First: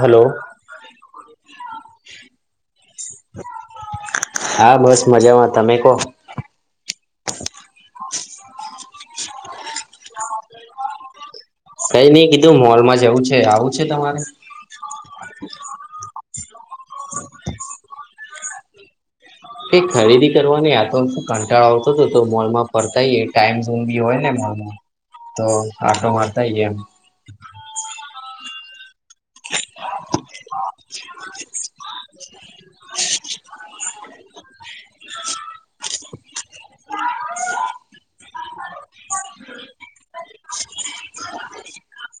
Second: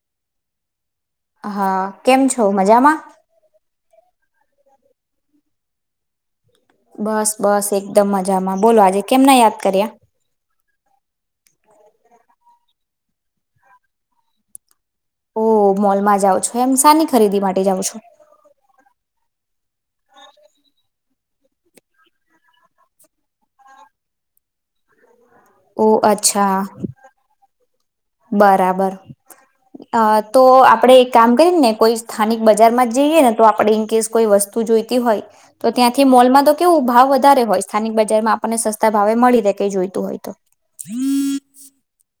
Hello હા કેમ છો મજામાં હા બસ મજામાં તમે કહો બસ બસ એકદમ મજામાં બોલો આજે કેમ ના યાદ કર્યા. કઈ નઈ કીધું મોલમાં જવું છે આવું છે તમારે. ઓ મોલમાં જાઓ છો એમ સાાની ખરીદી માટે જાઉં છો. કઈ ખરીદી કરવાની આ તો શું કંટાળો આવતો હતો તો મોલ માં ફરતાય આઇ યે ટાઈમ ઝોન બી હોય ને. તો ઓહ આટો મારતા અચ્છા આઈએ. બરાબર. હ. અ તો આપડે એક કામ કરી ને કોઈ સ્થાનિક બજારમાં જઈએ ને તો આપડે ઇન કેસ કોઈ વસ્તુ. જોઈતી હોય તો ત્યાંથી મોલમાં તો કેવું ભાવ વધારે હોય સ્થાનિક બજારમાં. આપને સસ્તા ભાવે મળી રે કઈ જોઈતું હોય તો.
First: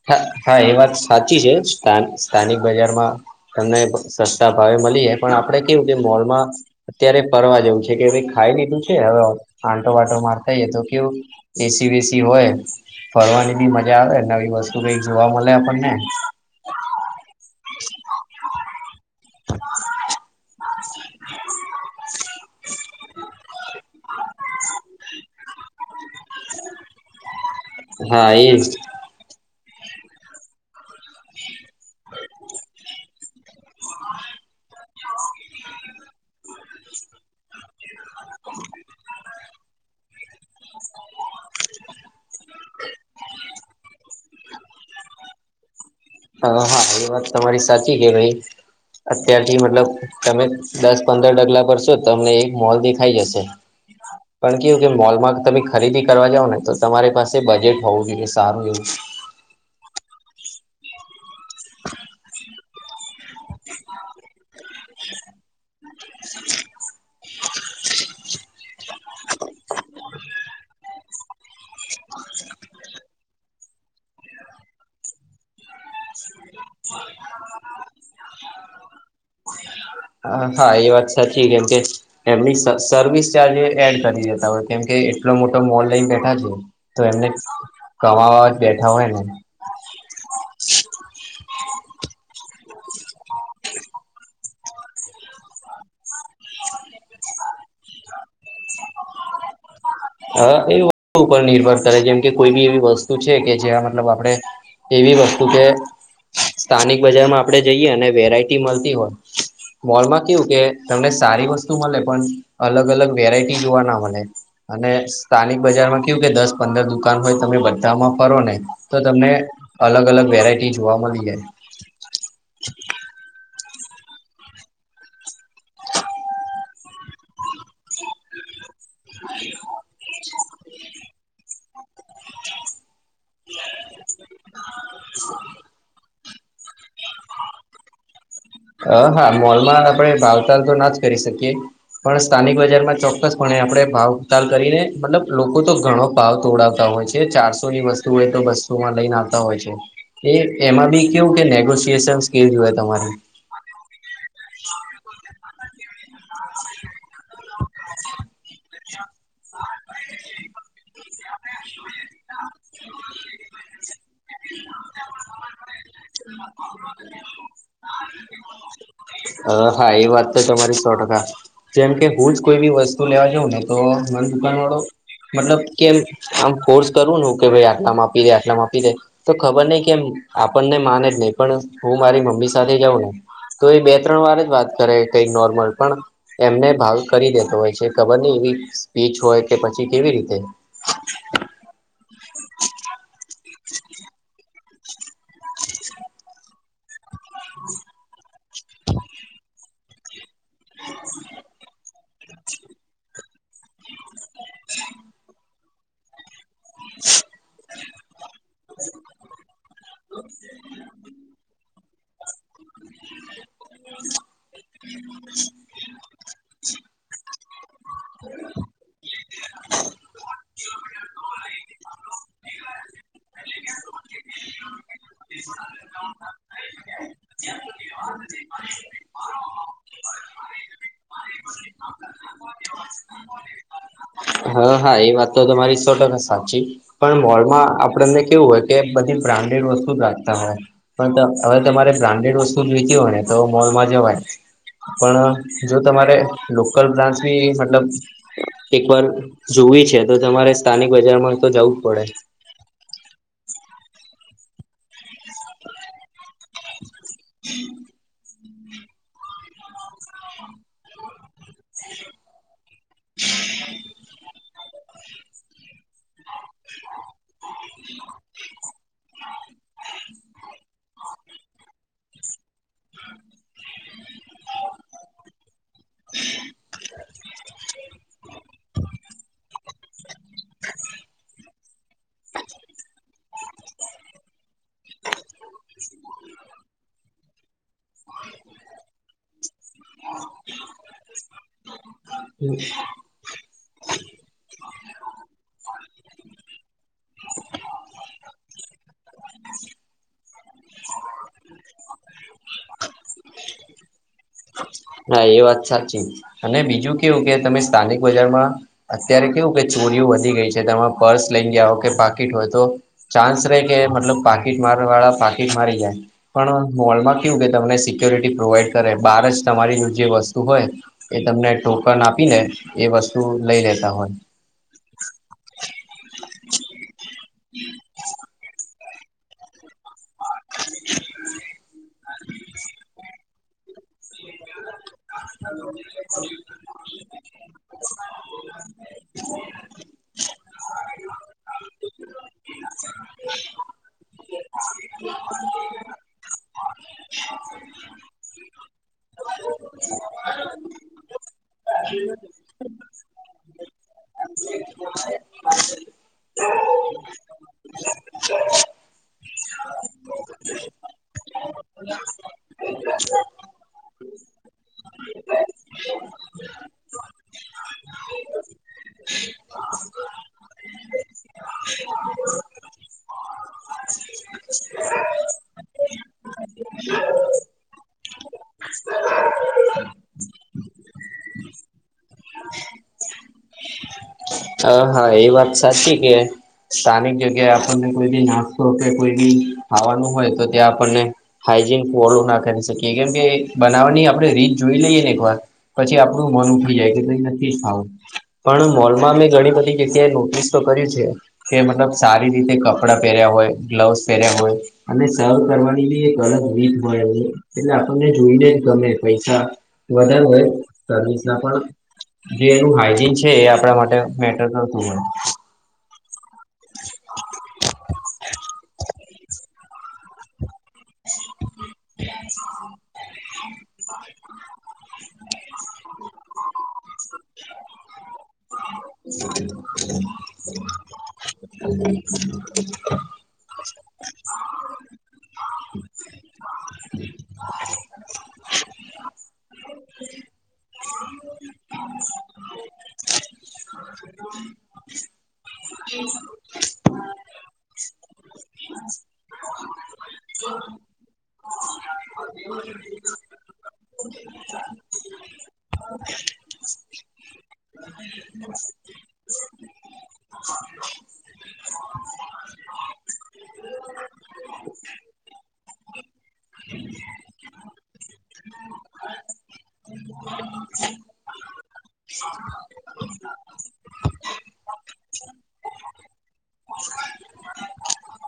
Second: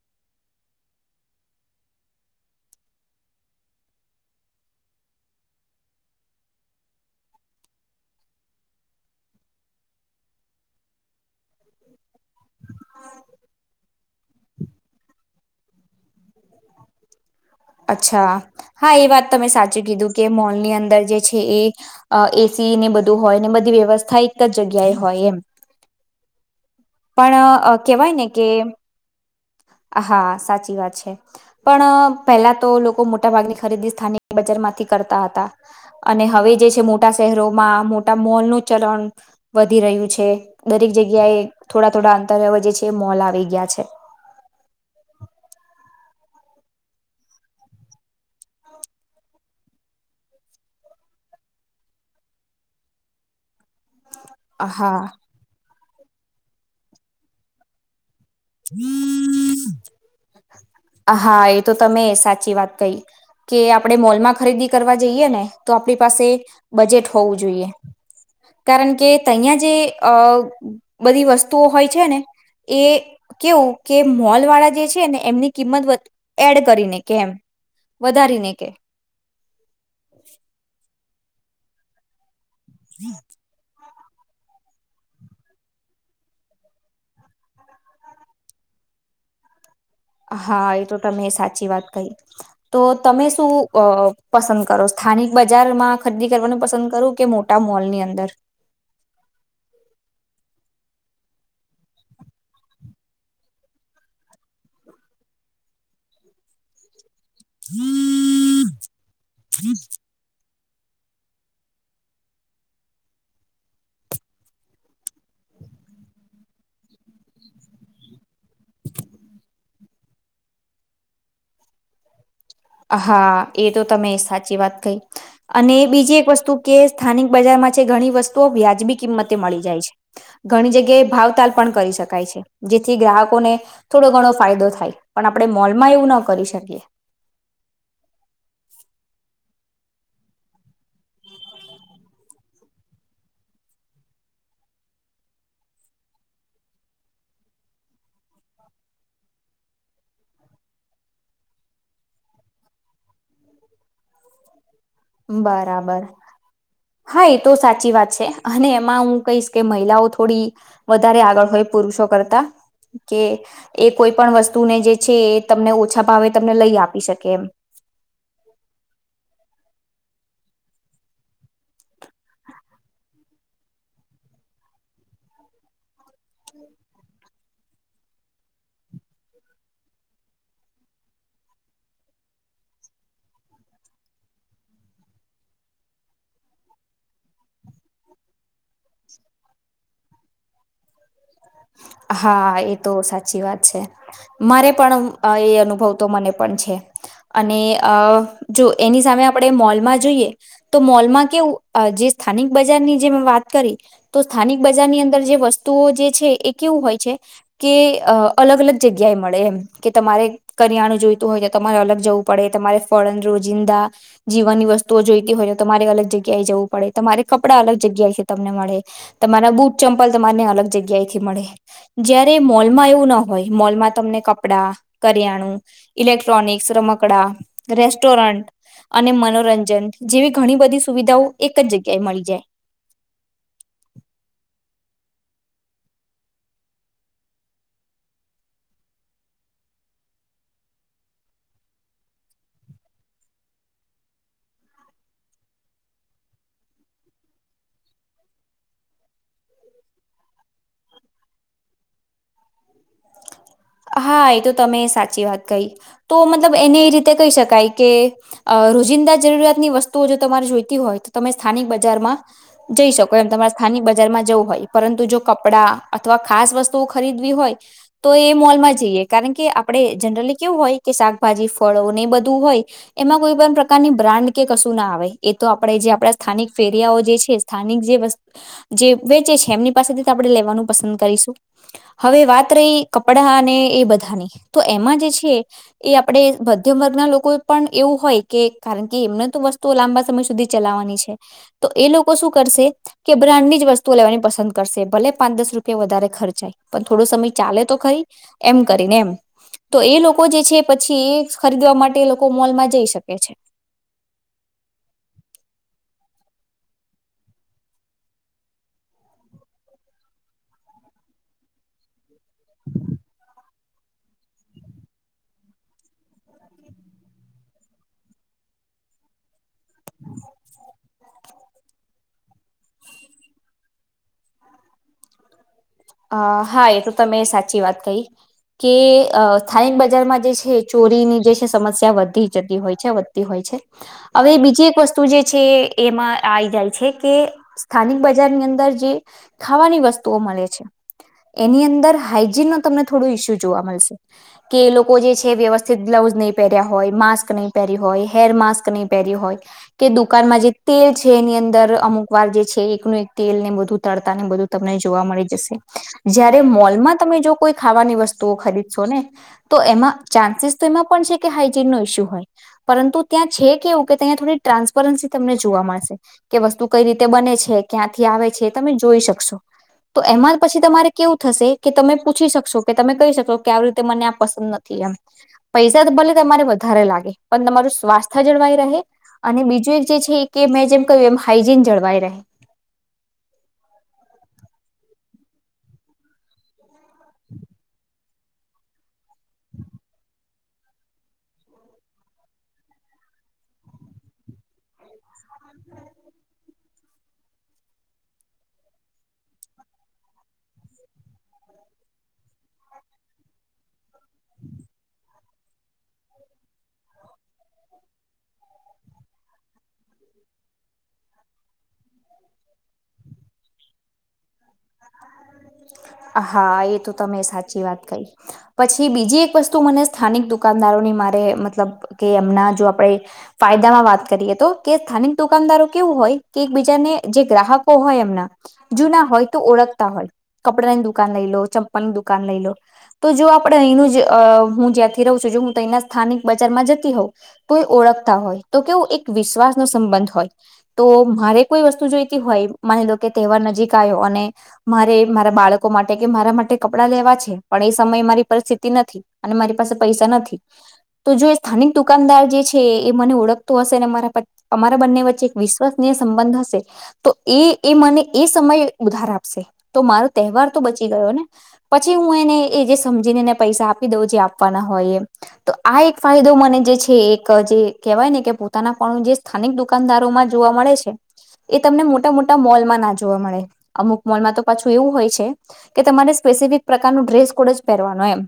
હા હા એ વાત સાચી છે સ્થાન સ્થાનિક બજારમાં. તમને સસ્તા ભાવે મળી જાય પણ આપડે કેવું કે મોલમાં અત્યારે ફરવા જેવું છે કે ભાઈ ખાઈ લીધું છે હવે આંટો વાંટો મારતાઈ તો કેવુ એસી બેસી હોય ફરવાની બી મજા આવે નવી વસ્તુ કઈક જોવા મળે આપણને અચ્છા હા એ વાત તમે સાચું કીધું કે મોલ ની અંદર જે છે એ અ એસી ને બધું હોય ને બધી વ્યવસ્થા એક જ જગ્યાએ હોય એમ પણ કેહેવાય ને હા કે એજ હા સાચી વાત છે પણ પહેલા તો લોકો મોટા ભાગની ખરીદી સ્થાનિક બજાર માંથી કરતા હતા. અને હવે જે છે મોટા શહેરોમાં મોટા મોલ નું ચલણ વધી રહ્યું છે દરેક જગ્યાએ થોડા થોડા અંતર એ જે છે મોલ આવી ગયા છે. હા હા એ વાત તમારી સાચી છે કૈવાય અત્યારથી મતલબ તમે દસ પંદર ડગલા પરશો તમને એક મોલ દેખાઈ જશે. હ [unintelligible] પણ કેવું કે હા મોલમાં તમે ખરીદી કરવા જાવ ને તો તમારી પાસે બજેટ હોવું જોઈએ સારું એવું હા એ તો તમે સાચી વાત કહી કે આપણે મોલમાં ખરીદી કરવા જઈએ ને તો આપણી પાસે બજેટ હોવું જોઈએ કારણ કે તહીયા જે અ બધી વસ્તુઓ હોય છે ને એ કેવું કે મોલ વાળા જે છે ને એમની કિંમત વધ એડ કરીને કે એમ વધારીને કે હા એ વાત સાચી કે કેમ કે એમની સર્વિસ ચાર્જ એડ કરી દેતા હોય કેમ કે એટલો મોટો મોલ લઈ બેઠા છે તો એમને કમાવા જ બેઠા હોય ને હા એ તો તમે સાચી વાત કહી. તો તમે શું અ પસંદ કરો સ્થાનિક બજારમાં ખરીદી કરવાનું પસંદ કરો કે મોટ ટા મોલની અંદર હ એ ઉપર નિર્ભર કરે જેમ કે કોઈ બી એવી વસ્તુ છે કે જ્યાં મતલબ આપડણે એવી વસ્તુ કે સ્થાનિક બજારમાં આપડે જઈએ અને વેરાયટી મળતી હોય મોલમાં કેવું કે તમને સારી વસ્તુ મળે પણ અલગ અલગ વેરાઈટી જોવા ના મલે અને સ્થાનિક બજારમાં કેવું કે દસ પંદર દુકાન હોય તમે બધામાં ફરો ને તો તમને અલગ અલગ વેરાયટી જોવા મળી જાય હા એ તો તમે સાચી વાત કહી અને બીજી એક વસ્તુ કે સ્થાનિક બજારમાં છે ઘણી વસ્તુઓ વ્યાજ આજ બી કિંમતે મળી જાય છે ઘણી જગ્યાએ ભાવતાલ પણ કરી શકાય છે જેથી ગ્રાહકોને થોડો ઘણો ફાયદો થાય પણ આપણે મોલમાં એવું ના કરી શકીએ. જાય હા મોલમાં આપણે ભાવતાલ તો ના જ કરી શકીએ. પણ સ્થાનિક બજારમાં ચોક્કસપણે આપણે ભાવતાલ કરીને મતલબ લોકો તો ઘણો ભાવ તોડાવતા હોય છે. જે ચારસો ની વસ્તુ હોય તો બસો માં લઈને આવતા હોય છે. એ એમાં બી કેવું કે નેગોસિયશન સ્કીલ જોય તમારી [unintelligible] બરાબર. હા એ તો સાચી વાત છે અને એમાં હું કહીશ કે મહિલાઓ થોડી વધારે આગળ હોય પુરુષો કરતા કે એ કોઈ પણ વસ્તુને જે છે એ તમને ઓછા ભાવે તમને લઈ આપી શકે એમ [inaudible] હ હા એ વાત તો તમારી સો ટકા જેમ કે હું જ કોઈ બી વસ્તુ લેવા જાઉં ને તો મારી દુકાન વાળો મતલબ કે આમ ફોર્સ કરવું ને કે ભાઈ આટલા મા આપી દે આટલા મા આપી દે તો ખબર નહિ કેમ આપણને માન જ નહી પણ હું મારી મમ્મી સાથે જાઉં ને તો એ બે ત્રણ વાર જ વાત કરે કઈ નોર્મલ પણ એમને ભાવ કરી દેતો હોય છે ખબર નહીં એવી સ્પીચ હોય કે પછી કેવી રીતે [inaudible] હા એ તો સાચી વાત છે મારે પણ અ એ અનુભવ તો મને પણ છે. અને અ જો એની સામે આપણે મોલમાં જઈએ તો મોલમાં કેવું જે સ્થાનિક બજારની જે મે વાત કરી તો સ્થાનિક બજારની અંદર જે વસ્તુઓ જે છે એ કેવું હોય છે કે અ અલગ અલગ જગ્યાએ મળે એમ કે તમારે કરિયાણું જોઈતું હોય તો તમારે અલગ જવું પડે તમારે ફળનુ રોજિંદા જીવનની વસ્તુઓ જોઈતી હોય તો તમારે અલગ જગ્યાએ જવું પડે તમારે કપડાં અલગ જગ્યાથી તમને મળે તમારા બુટ ચંપલ તમાને અલગ જગ્યાએ મળે જયારે મોલમાં એવું ના હોય મોલમાં તમને કપડા કરિયાણું ઇલેક્ટ્રોનિક્સ રમકડા રેસ્ટોરન્ટ અને મનોરંજન જેવી ઘણી બધી સુવિધાઓ એક જ જગ્યાએ મળી જાય. [unintelligible] હા હા એ વાત તો તમારી સો ટકા સાચી પણ મોલમાં આપણને કેવું હોય કે બધી બ્રાન્ડેડ વસ્તુ જ રાખતા હોય પણ હવે તમારે બ્રાન્ડેડ વસ્તુ જ વેચી હોય ને તો મોલમાં જવાય પણ જો તમારે લોકલ બ્રાન્ચ બી મતલબ એકવાર જોવી છે તો તમારે સ્થાનિક બજારમાં તો જવું જ પડે હા એ તો તમે સાચી વાત કહી તો મતલબ એને એ રીતે કહી શકાય કે અ રોજિંદા જરૂરિયાતની વસ્તુઓ જો તમારે જોઈતી હોય તો તમે સ્થાનિક બજારમાં જઈ શકો એમ તમારે સ્થાનિક બજારમાં જવું હોય પરંતુ જો કપડા અથવા ખાસ વસ્તુઓ ખરીદવી હોય તો એ મોલમાં જઈએ કારણ કે આપડણે જનરલી કેવું હોય કે શાકભાજી ફળો ને એ બધું હોય એમાં કોઈ પણ પ્રકારની બ્રાન્ડ કે કશું ના આવે એ તો આપે જે આપડા સ્થાનિક ફેરિયાઓ જે છે. સ્થાનિક જે વસ્ત જે વેચે છે એમની પાસેથી આપણે લેવાનું પસંદ કરીશું હવે વાત રહી કપડા અને એ બધાની તો એમાં જે છે એ આપણે મધ્યમ વર્ગના લોકોએ પણ એવું હોય કે કારણ કે એમને તો વસ્તુ લાંબા સમય સુધી ચલાવાની છે. તો એ લોકો શું કરશે કે બ્રાન્ડ ની જ વસ્તુઓ લેવાની પસંદ કરશે ભલે પાંચ દસ રૂપિયા વધારે ખર્ચાય પણ થોડો સમય ચાલે તો ખરી એમ કરીને એમ તો એ લોકો જે છે પછી એ ખરીદવા માટે એ લોકો મોલમાં જઈ શકે છે. હા એ વાત સાચી અને બીજું કેવું કે તમે સ્થાનિક બજારમાં અત્યારે કેવું કે ચોરીઓ વધી ગઈ છે તમે પર્સ લઈ ગયા હોવ કે પાકી પાટ હોય તો ચાન્સ રહેે કે મતલબ પાકીટ મારવા વાળા પાકીટ મારી જાય પણ મોલમાં કયુ કે તમને સિક્ય્યોરિટી પ્રોવાઈડ કરે બાર જ તમારી જે વસ્તુ હોય એ તમને ટોકન આપી ને એ વસ્તુ લઈ લેતા હોય. અ હા એ તો તમે સાચી વાત કહી. કે અ સ્થાનિક બજારમાં જે છે એ ચોરીની જે છે સમસ્યા વધી જતી હોય છે વધતી હોય છે. અવે બીજી એક વસ્તુ જે છે એમાં આઈ જાય છે કે સ્થાનિક બજારની અંદર જે ખાવાની વસ્તુઓ મલે છે. એની અંદર હાઈજીનનો તમને થોડો ઈસ્યુ જોવા મલશે. કે એ લોકો જે છે વ્યવસ્થિત ગ્લઉઝ નહીં પહેર્યા હોય, માસ્ક નહીં પહેર્યું હોય, હેર માસ્ક નહીં પહેર્યું હોય. કે દુકાનમાં જે તેલ છે એની અંદર અમુકવાર જે છે એકનું એક તેલને બધું તળતાને બધું તમને જોવા મળી જશે જયારે મોલમાં તમે જો કોઈ ખાવાની વસ્તુઓ ખરીદશોને તો એમાં ચાન્સીસ તો એમાં પણ છે કે હાઈજીનનો ઈસ્યુ હોય. પરંતુ ત્યાં છે કેવું કે ત્યાં થોડી ટ્રાન્સપરન્સી તમને જોવા મળશે. તે વસ્તુ કઈ રીતે બને છે? ક્યાંથી આવે છે? એ તમે જોઈ શકશો તો એમાં- પછી તમારે કેવું થશે કે તમે પૂછી શકશો કે તમે કહી શકશો કે આવી રીતે મને આ પસંદ નથી એમ. પૈસા તો ભલે તમારે વધારે લાગે પણ તમારું સ્વાસ્થ્ય જળવાય રહે. અને બીજું એક જે છે કે મેં જેમ કહ્યું એમ હાઈજીન જળવાઈ રહે. હા હા એ વાત સાચી કે સ્થાનિક જગ્યાએ આપણને કોઈ બી નાસ્તો કે કોઈ બી ખાવાનું હોય તો ત્યાં આપણને હાઈજીન ફોલો ના કરી શકીએ કેમ કે બનાવવાની આપણે રીત જોઈ લઈએને એકવાર પછી આપણું મન ઉઠી જાય કે ‌ભ‌ઈ નથી ખાવું પણ મોલમાં મેં ધણી બધી જગ્યાએ નોટિસ તો કર્યું છે. કે મતલબ સારી રીતે કપડાં પહેર્યાં હોય, ગ્લવ્સ પહેર્યાં હોય. અને સર્વ કરવાની બી એક અલગ રીત હોય એમની એટલે આપણને જોઈને જ ગમે પૈસા વધારે હોય સર્વિસના પણ જે એનું હાઈજીન છે એ આપણા માટે મેટર કરતું હોય. હા એ તો તમે સાચી વાત કહી. પછી બીજી એક વસ્તુ મને સ્થાનિક દુકાનદારોની મારે મતલબ કે એમના જો આપણે ફાયદામાં વાત કરીએ તો કે સ્થાનિક દુકાનદારો કેવું હોય કે એક બી જાને જે ગ્રાહકો હોય એમનાં જૂના હોય તો ઓળખતા હોય કપડાની દુ કાન લઈલો, ચંપલની દુકાન લઈલો તો જે આ પણ અહીનું જ હું જ્યાંથી રહું છું જો હું તો તહીના સ્થાનિક બજારમાં જતી હોઉં તો એ ઓળખતા હોય તો કેવું એક વિશ્વાસનો સંબંધ હોય. તો મારે કોઈ વસ્તુ જોઈતી હોય માની લો કે તહેવાર નજીક આયો અને મારે મારાં બાળકો માટે કે મારાં માટે કપડાં લેવા છે પણ એ સમયે મારી પરિસ્થિતિ નથી. અને મારી પાસે પૈસા નથી. તો જો એ સ્થાનિક દુકાનદાર જે છે એ મને ઓળખતો હશે એને મારા પર અમારા બંને વચ્ચે એક વિશ્વસનીય સંબંધ હશે. તો એ એ મને એ સમય ઉધાર આપશે તો મારો તહેવાર તો બચી ગયો ને? પછી હું એને એ જે સમજીને એને મેં પૈસા આપી દઉં જે આપવાના હોય એ. તો આ એક ફાયદો મને જે છે એક જે કહેવાય ને કે પોતાનાપણું જે સ્થા નિક દુકાનદારોમાં જોવા મળે છે. એ તમને મોટાં-મોટાં મોલમાં ના જોવા મળે અમુક મોલમાં તો પાછું એવું હોય છે કે તમારે સ્પેસિફિક પ્રકારનો ડ્રેસ કોડ જ પહેરવાનો એમ.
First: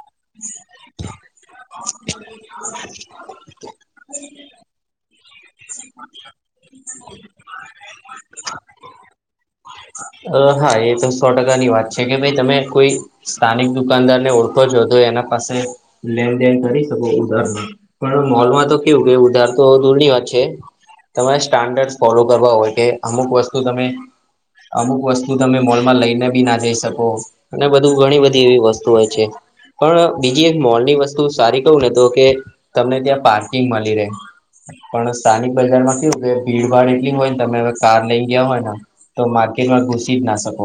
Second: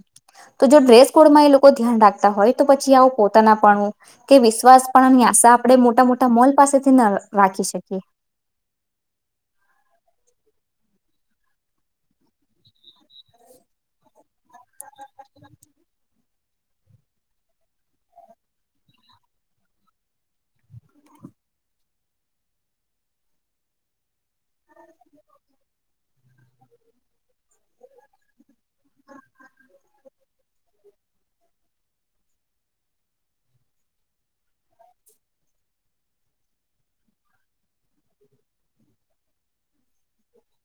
તો જો ડ્રેસ કોડમાં એ લોકો ધ્યાન રાખતાં હોય તો પછી આવું પોતાનાપણું કે વિશ્વાસપણાની આશા આપણેે મોટાં-મોટાં મોલ પાસેથી ન રાખી શકીએ. અ હા એ તો સો ટકાની વાત છે કે ભઈ તમે કોઈ સ્થાનિક દુકાનદારને ઓળખો છો તો એના પાસે લેણદેણ કરી શકો ઉધારમાં પણ મોલમાં તો કેવું કે ઉધાર તો દૂરની વાત છે. તમારે સ્ટાન્ડર્ડ્સ ફોલો કરવા હોય કે અમુક વસ્તુ તમે અમુક વસ્તુ તમે મોલમાં લઈને બી ના જઈ શકો અને બધું ઘણી બધી એવી વસ્તુ હોય છે. પણ બીજી એક મોલની વસ્તુ સારી ક‌ઉને તો કે તમને ત્યાં પાર્કિંગ મલી રહે. પણ સ્થાનિક બજારમાં કેવું કે ભીડભાડ એટલી હોયને તમે હવે કાર લઈ ગીયા હોય ને તમે માર્કેટમાં ઘુસી જ ના શકો.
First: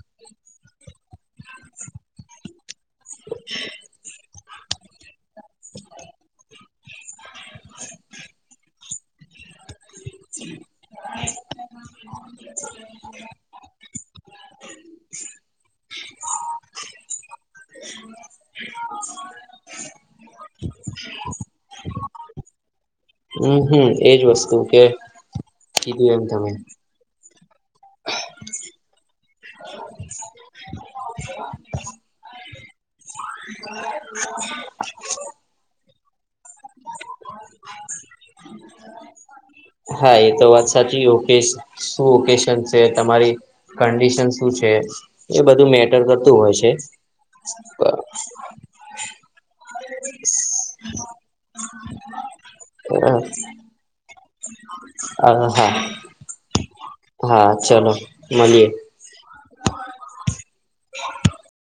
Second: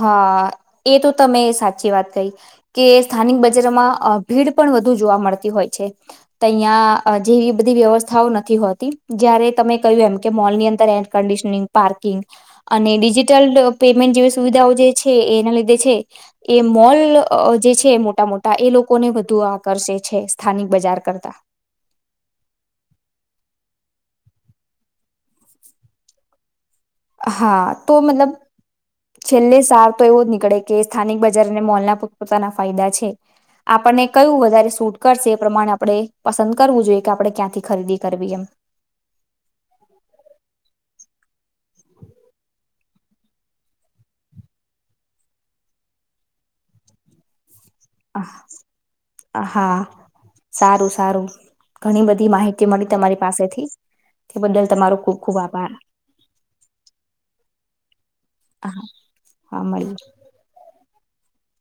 હા. એ તો તમે સાચી વાત કહી. કે સ્થાનિક બજારોમાં ભીડ પણ વધુ જોવા મળતી હોય છે અહિંયા જેવી બધી વ્યવસ્થાઓ નથી હોતી જયારે તમે કહ્યું એમ કે મોલની અંદર કંડીશનિંગ, પાર્કિંગ અને ડિજિટલ પેમેન્ટ જેવી સુવિધાઓ જે છે એના લીધે છે એ મોલ જે છે મોટા મોટા એ લોકોને વધુ આકર્ષે છે. સ્થાનિક બજાર કરતાં હમ્મ હમ્મ એજ વસ્તુ કે કીધું એમ તમે હા તો મતલબ છેલ્લે સાર તો એવું જ નીકળે કે સ્થાનિક બજાર અને મોલના પોતપોતાના ફાયદા છે. આપણને કયું વધારે સૂટ કરશે એ પ્રમાણે આપણે પસંદ કરવું જોઈએ કે આપણે ક્યાંથી ખરીદી કરવી એમ હા એ તો વાત સાચી ઓકે શું ઓકેશન છે તમારી કન્ડિશન શું છે એ બધું મેટર કરતું હોય છે [inaudible] હા સારું સારું ઘણી બધી માહિતી મળી તમારી પાસેથી તે બદલ તમારો ખુબ ખુબ હા હા આભાર હા ચલો મળએ હા હા મળરી [unintelligible] [inaudible]